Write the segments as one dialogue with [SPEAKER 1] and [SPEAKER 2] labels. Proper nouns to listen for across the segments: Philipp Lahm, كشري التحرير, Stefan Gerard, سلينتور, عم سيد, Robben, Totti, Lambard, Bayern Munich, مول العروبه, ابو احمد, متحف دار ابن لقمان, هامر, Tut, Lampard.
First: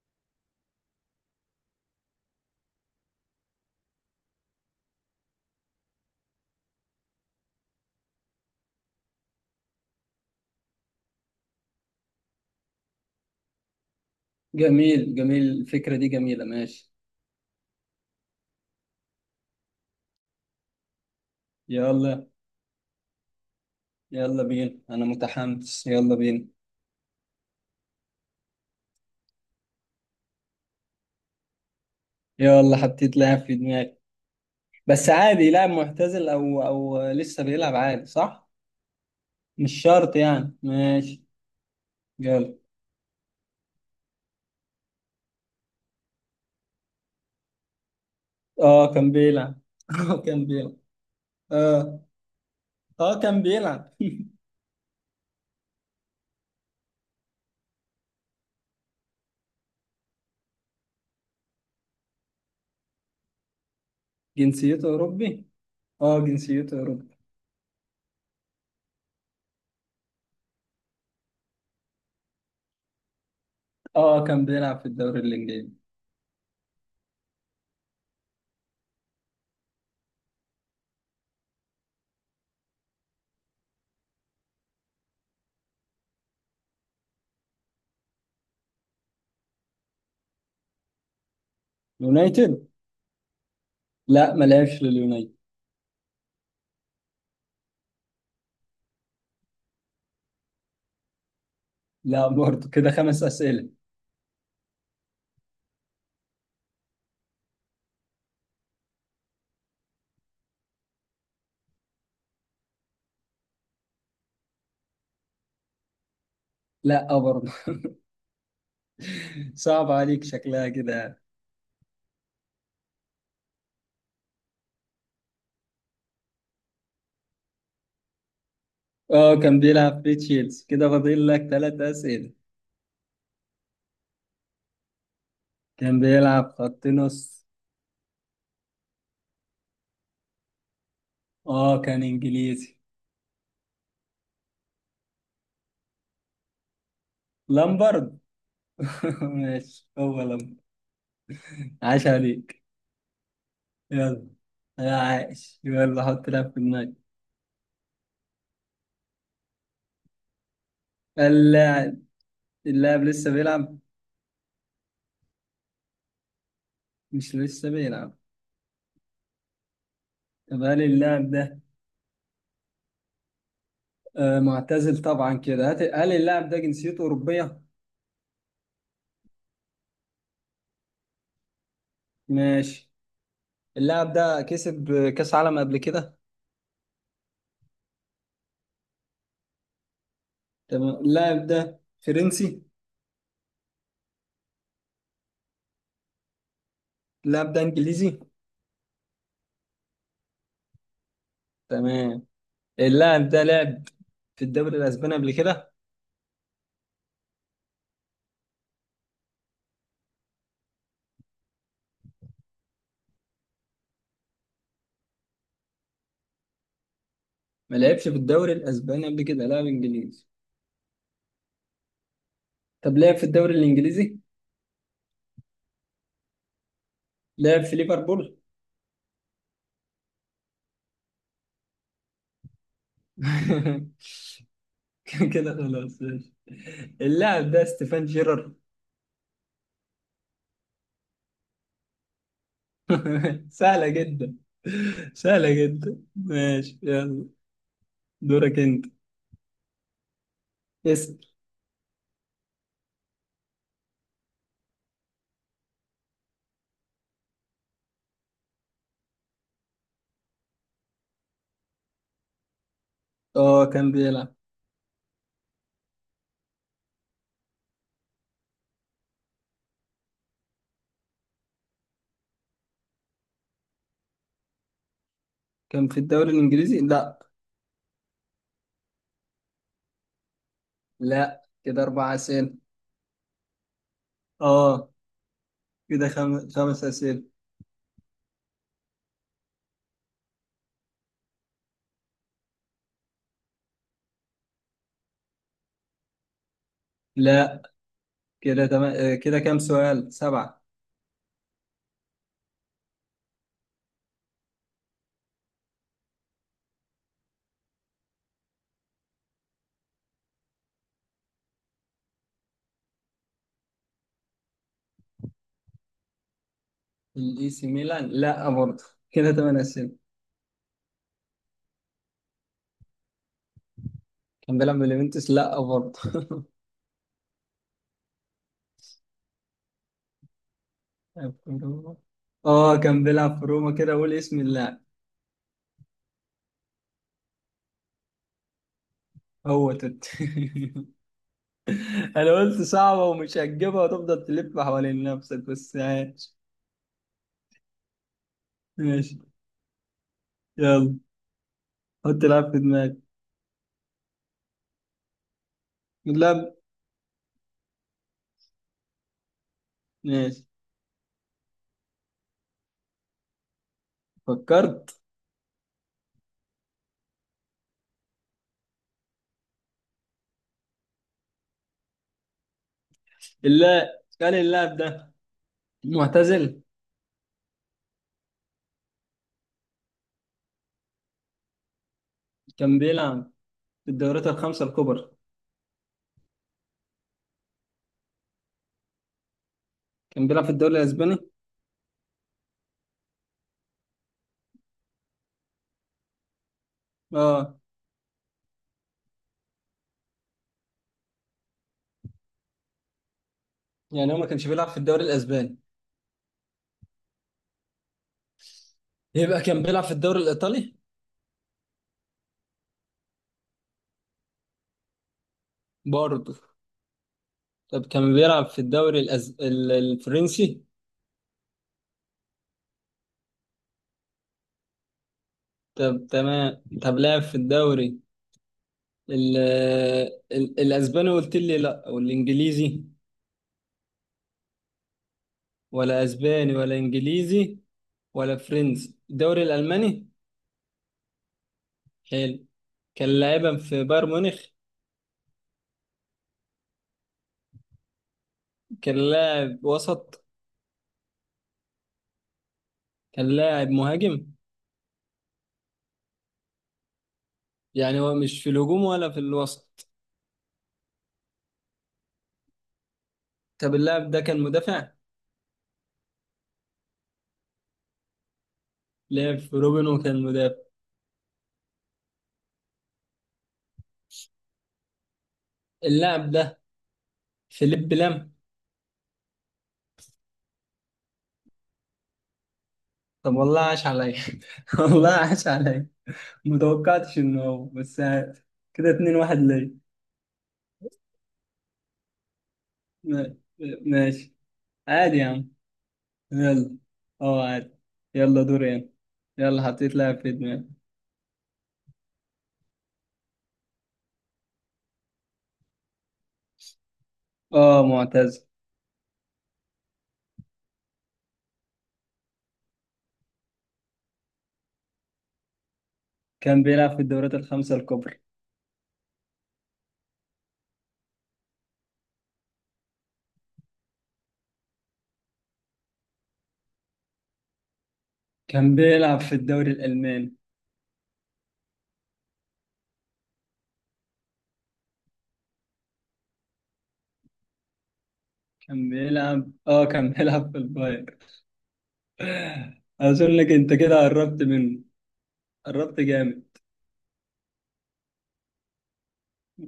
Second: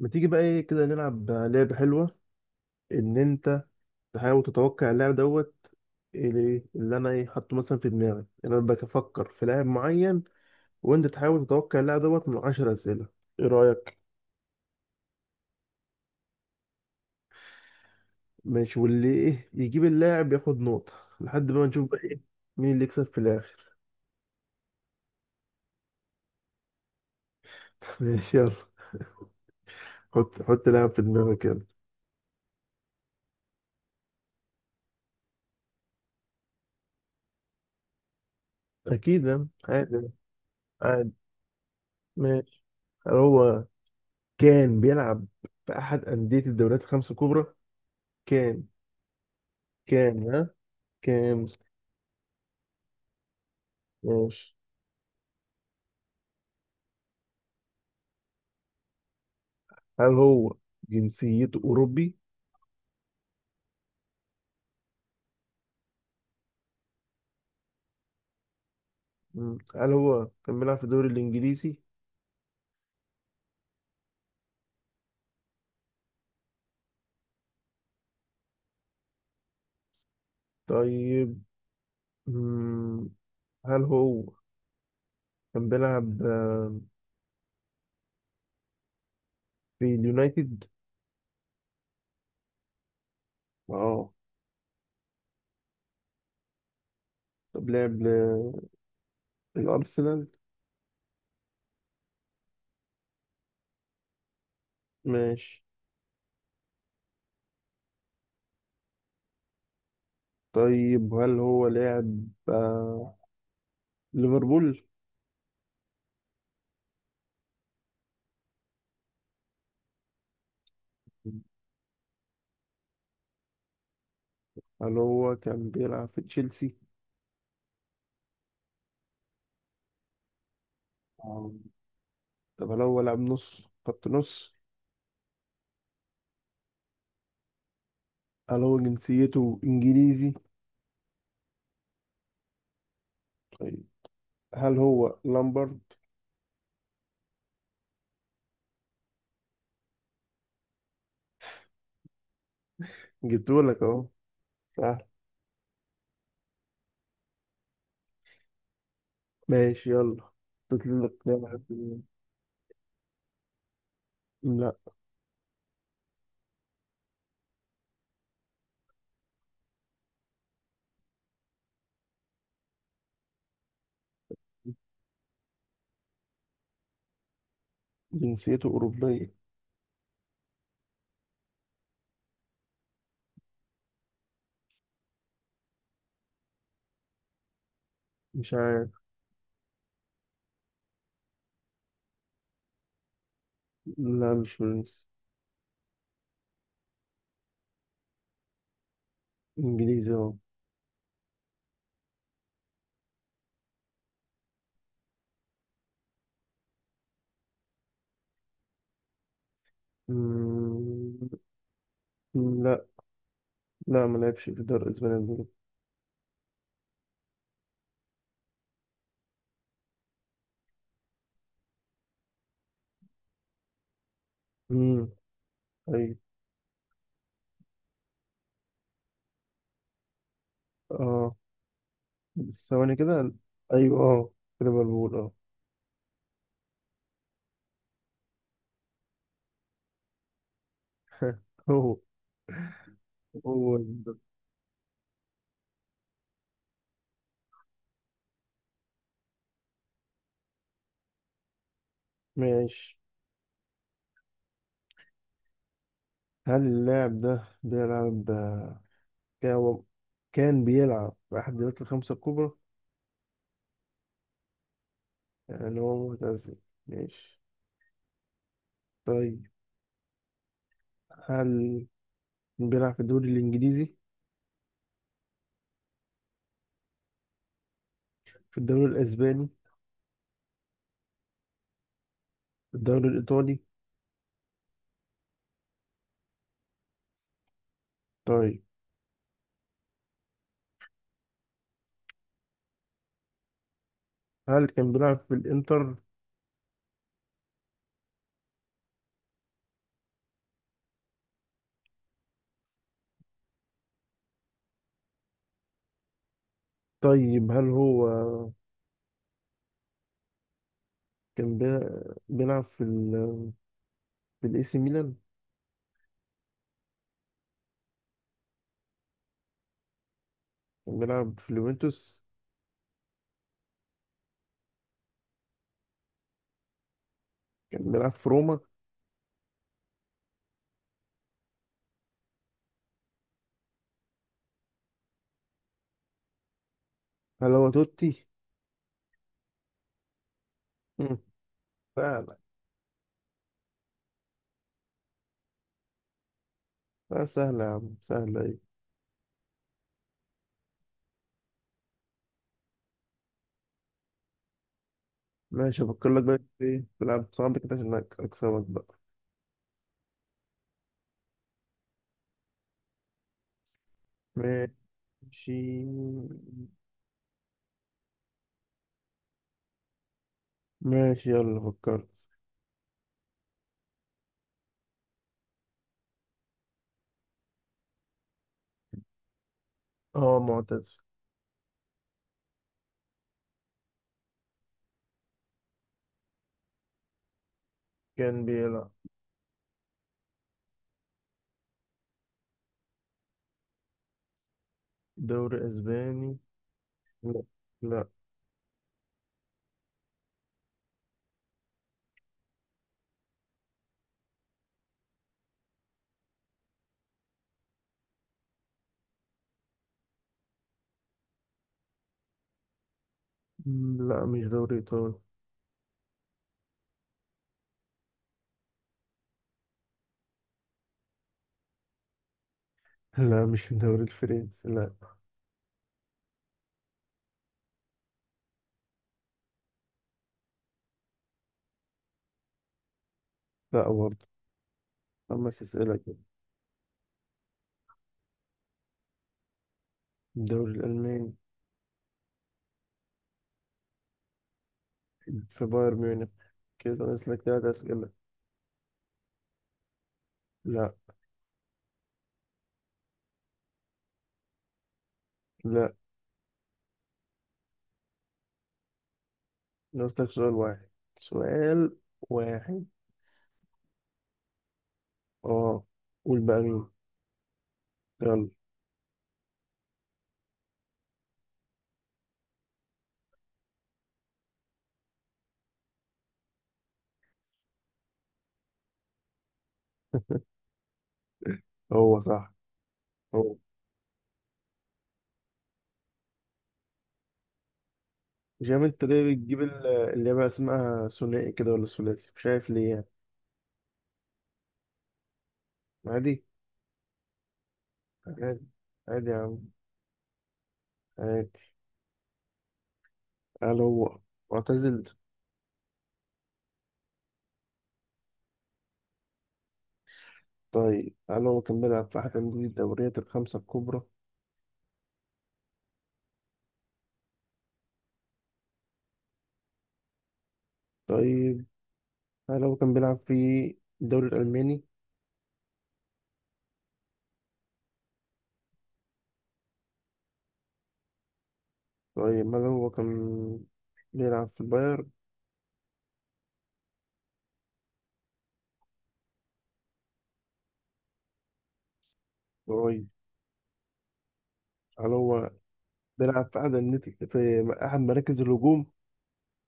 [SPEAKER 1] ما تيجي بقى ايه كده نلعب لعبة حلوة؟ ان انت تحاول تتوقع اللاعب دوت، اللي انا ايه حاطه مثلا في دماغي. يعني انا بفكر في لاعب معين، وانت تحاول تتوقع اللاعب دوت من 10 اسئلة. ايه رأيك؟
[SPEAKER 2] جميل جميل، الفكرة دي جميلة، ماشي
[SPEAKER 1] ماشي، واللي ايه يجيب اللاعب ياخد نقطة لحد ما نشوف بقى ايه
[SPEAKER 2] يلا.
[SPEAKER 1] مين اللي يكسب في الاخر.
[SPEAKER 2] يلا بينا، أنا متحمس، يلا بينا.
[SPEAKER 1] ماشي يلا. حط لاعب في دماغك يلا.
[SPEAKER 2] يلا حطيت لاعب في دماغي. بس عادي لاعب معتزل أو لسه بيلعب، عادي صح؟
[SPEAKER 1] اكيد يعني،
[SPEAKER 2] مش
[SPEAKER 1] عادي.
[SPEAKER 2] شرط يعني،
[SPEAKER 1] عادي.
[SPEAKER 2] ماشي يلا.
[SPEAKER 1] ماشي. هل هو كان بيلعب في احد اندية الدوريات الخمس الكبرى؟ كان
[SPEAKER 2] اه كان بيلعب.
[SPEAKER 1] كان
[SPEAKER 2] اه كان
[SPEAKER 1] ها
[SPEAKER 2] بيلعب.
[SPEAKER 1] كان.
[SPEAKER 2] اه. اه كان بيلعب.
[SPEAKER 1] ماشي. هل هو جنسيته أوروبي؟
[SPEAKER 2] جنسيته أوروبي؟ اه جنسيته أوروبي.
[SPEAKER 1] مم. هل هو كان بيلعب في الدوري الإنجليزي؟
[SPEAKER 2] اه كان بيلعب في الدوري الإنجليزي.
[SPEAKER 1] طيب. مم. هل هو كان بيلعب في اليونايتد؟
[SPEAKER 2] يونايتد؟
[SPEAKER 1] اه.
[SPEAKER 2] لا ما لعبش لليونايتد.
[SPEAKER 1] طب لعب الأرسنال.
[SPEAKER 2] لا برضه، كده خمس أسئلة.
[SPEAKER 1] ماشي. طيب هل هو لاعب ليفربول؟
[SPEAKER 2] لا برضه. صعب عليك شكلها كده يعني.
[SPEAKER 1] هل هو كان بيلعب في تشيلسي؟
[SPEAKER 2] اه كان بيلعب في تشيلسي، كده فاضل لك
[SPEAKER 1] آه.
[SPEAKER 2] ثلاث أسئلة.
[SPEAKER 1] طب هل هو لاعب نص، خط نص؟
[SPEAKER 2] كان بيلعب خط نص.
[SPEAKER 1] هل هو جنسيته إنجليزي؟
[SPEAKER 2] اه كان انجليزي.
[SPEAKER 1] طيب. هل هو لامبرد؟
[SPEAKER 2] لامبرد. ماشي، هو لامبرد، عاش عليك.
[SPEAKER 1] جبتهولك أهو.
[SPEAKER 2] يلا، يا
[SPEAKER 1] سهل.
[SPEAKER 2] عاش، يلا حط لاعب في دماغك.
[SPEAKER 1] ماشي يلا. تطلع لك جامعة
[SPEAKER 2] اللاعب، اللاعب لسه بيلعب؟
[SPEAKER 1] لا.
[SPEAKER 2] مش لسه بيلعب. طب هل اللاعب ده معتزل طبعا؟ كده هل اللاعب ده جنسيته أوروبية؟
[SPEAKER 1] جنسيته أوروبية.
[SPEAKER 2] ماشي. اللاعب ده كسب كأس عالم قبل كده؟
[SPEAKER 1] مش عارف.
[SPEAKER 2] تمام، اللاعب ده فرنسي.
[SPEAKER 1] لا مش فرنسي.
[SPEAKER 2] اللاعب ده انجليزي.
[SPEAKER 1] إنجليزي أهو.
[SPEAKER 2] تمام. اللاعب ده لعب في الدوري الاسباني قبل كده؟
[SPEAKER 1] مم، لا. لا ما لعبش في دار أسبانيا قبل كده.
[SPEAKER 2] ما لعبش في الدوري الاسباني قبل كده، لاعب انجليزي. طب لعب في الدوري الانجليزي.
[SPEAKER 1] مم، أيوة
[SPEAKER 2] لعب في ليفربول.
[SPEAKER 1] أه. بس ثواني كده. أيوة أه. كده بقول أه.
[SPEAKER 2] كده خلاص ماشي. اللاعب ده ستيفان جيرارد.
[SPEAKER 1] هو. هو
[SPEAKER 2] سهلة
[SPEAKER 1] ده.
[SPEAKER 2] جدا. سهلة جدا ماشي، يلا دورك انت، اسأل.
[SPEAKER 1] ماشي. هل اللاعب ده بيلعب؟ كان هو- كان بيلعب في أحد الدوريات الخمسة الكبرى.
[SPEAKER 2] اه كان بيلعب.
[SPEAKER 1] يعني هو معتزل. ماشي. طيب هل كان بيلعب في الدوري الإنجليزي؟
[SPEAKER 2] كان في الدوري الانجليزي؟ لا.
[SPEAKER 1] في الدوري الأسباني؟
[SPEAKER 2] لا، كده اربع اسئلة.
[SPEAKER 1] في الدوري الإيطالي؟
[SPEAKER 2] اه، كده خمس اسئلة.
[SPEAKER 1] طيب هل كان بيلعب في الإنتر؟
[SPEAKER 2] لا، كده تمام. كده كام سؤال؟ سبعة.
[SPEAKER 1] طيب هل هو كان بيلعب في ال، في الإي سي ميلان؟
[SPEAKER 2] الاي سي ميلان؟ لا برضه، كده تمام أسئلة.
[SPEAKER 1] كان بيلعب في اليوفنتوس؟
[SPEAKER 2] كان بيلعب في اليوفنتوس؟ لا برضه.
[SPEAKER 1] كان بيلعب في روما؟
[SPEAKER 2] في روما. اه كان بيلعب في روما، كده قول اسم اللاعب.
[SPEAKER 1] هل هو توتي؟
[SPEAKER 2] هو توت.
[SPEAKER 1] مم.
[SPEAKER 2] انا
[SPEAKER 1] سهلة.
[SPEAKER 2] قلت صعبة ومش هتجيبها، وتفضل تلف حوالين نفسك بس عايش.
[SPEAKER 1] لا سهلة يا عم، سهلة إيه.
[SPEAKER 2] ماشي يلا، حط لاعب في دماغك.
[SPEAKER 1] ماشي. أفكر لك بقى
[SPEAKER 2] لا،
[SPEAKER 1] في إيه، بلعب صعب كده عشان أكسبك بقى.
[SPEAKER 2] ماشي،
[SPEAKER 1] ماشي.
[SPEAKER 2] فكرت.
[SPEAKER 1] ماشي يلا فكرت.
[SPEAKER 2] اللاعب، كان اللاعب ده معتزل.
[SPEAKER 1] هو معتز.
[SPEAKER 2] كان بيلعب في الدوريات الخمسة الكبرى.
[SPEAKER 1] كان بيلعب.
[SPEAKER 2] كان بيلعب في الدوري الاسباني؟
[SPEAKER 1] دوري أسباني؟ لا.
[SPEAKER 2] اه.
[SPEAKER 1] لا.
[SPEAKER 2] يعني هو ما كانش بيلعب في الدوري الاسباني، يبقى كان بيلعب في الدوري الايطالي.
[SPEAKER 1] لا مش دوري إيطالي.
[SPEAKER 2] برضه؟ طب كان بيلعب في الدوري الفرنسي.
[SPEAKER 1] لا مش الدوري الفرنسي. لا
[SPEAKER 2] طب تمام، طب لعب في الدوري ال... الاسباني قلت لي لا، والانجليزي؟
[SPEAKER 1] لا برضه. 5 أسئلة
[SPEAKER 2] ولا
[SPEAKER 1] كده.
[SPEAKER 2] اسباني ولا انجليزي ولا فرنسي، الدوري الالماني.
[SPEAKER 1] الدوري الألماني.
[SPEAKER 2] حلو، كان لاعبا في بايرن ميونخ.
[SPEAKER 1] في بايرن ميونخ. كده ناقص لك 3 أسئلة.
[SPEAKER 2] كان لاعب وسط؟
[SPEAKER 1] لا.
[SPEAKER 2] كان لاعب مهاجم؟
[SPEAKER 1] لا.
[SPEAKER 2] يعني هو مش في الهجوم ولا في الوسط.
[SPEAKER 1] ناقص لك سؤال واحد. سؤال واحد.
[SPEAKER 2] طب اللاعب ده كان مدافع.
[SPEAKER 1] اه. قول بقى مين. يلا.
[SPEAKER 2] لعب في روبن وكان مدافع. اللاعب ده فيليب لام.
[SPEAKER 1] هو صح.
[SPEAKER 2] طب
[SPEAKER 1] هو.
[SPEAKER 2] والله عاش عليا. والله عاش عليا، متوقعتش انه هو بس عاد.
[SPEAKER 1] مش عارف
[SPEAKER 2] كده
[SPEAKER 1] انت
[SPEAKER 2] اتنين
[SPEAKER 1] ليه
[SPEAKER 2] واحد
[SPEAKER 1] بتجيب
[SPEAKER 2] ليا.
[SPEAKER 1] اللي هي بقى اسمها ثنائي كده ولا ثلاثي، مش عارف ليه يعني.
[SPEAKER 2] ما- ماشي، عادي يا عم،
[SPEAKER 1] عادي.
[SPEAKER 2] يلا. اه عادي، يلا
[SPEAKER 1] عادي.
[SPEAKER 2] دوري انا.
[SPEAKER 1] عادي يا عم.
[SPEAKER 2] يلا حطيت لاعب في دماغي.
[SPEAKER 1] عادي. قال هو معتزل.
[SPEAKER 2] اه معتز.
[SPEAKER 1] طيب هل هو كان بيلعب في أحد أندية الدوريات الخمسة الكبرى؟
[SPEAKER 2] كان بيلعب في الدوريات الخمسة الكبرى.
[SPEAKER 1] طيب هل هو كان بيلعب في الدوري الألماني؟
[SPEAKER 2] كان بيلعب في الدوري الألماني.
[SPEAKER 1] طيب هل هو كان بيلعب في البايرن؟
[SPEAKER 2] كان بيلعب. اه كان بيلعب في الباير.
[SPEAKER 1] طيب
[SPEAKER 2] أظنك أنت كده قربت منه،
[SPEAKER 1] هل هو
[SPEAKER 2] قربت
[SPEAKER 1] بيلعب
[SPEAKER 2] جامد.
[SPEAKER 1] في أحد أندية، في أحد مراكز الهجوم؟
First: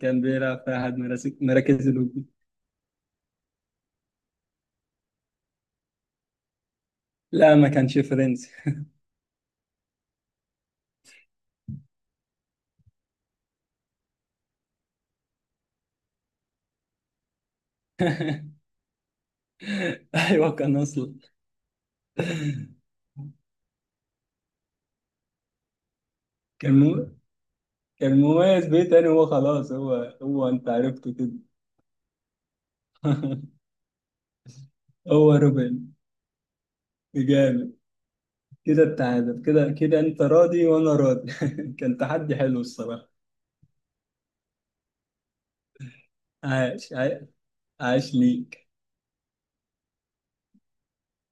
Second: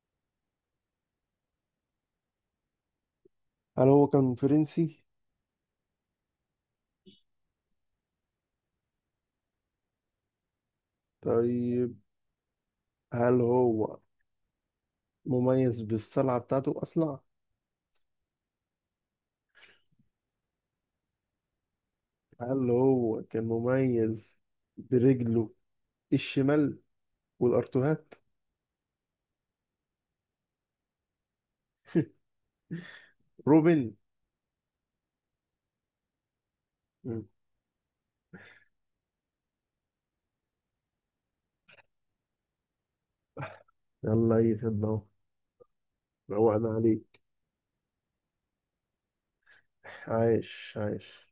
[SPEAKER 2] كان بيلعب في أحد مراكز الهجوم.
[SPEAKER 1] هل هو كان فرنسي؟
[SPEAKER 2] لا ما كانش فرنسي.
[SPEAKER 1] طيب هل هو مميز بالصلعة بتاعته، أصلع؟
[SPEAKER 2] أيوه كان أصلا.
[SPEAKER 1] هل هو كان مميز برجله الشمال
[SPEAKER 2] كان مو...
[SPEAKER 1] والأرتوهات؟
[SPEAKER 2] كان مميز بيه. تاني هو خلاص، هو، هو أنت عرفته كده.
[SPEAKER 1] روبن.
[SPEAKER 2] هو روبن.
[SPEAKER 1] مم.
[SPEAKER 2] جامد. كده التعادل، كده كده أنت راضي وأنا راضي. كان تحدي حلو الصراحة.
[SPEAKER 1] يلا يا خدمة. روقنا
[SPEAKER 2] عاش عاش،
[SPEAKER 1] عليك.
[SPEAKER 2] عاش ليك.
[SPEAKER 1] عايش عايش.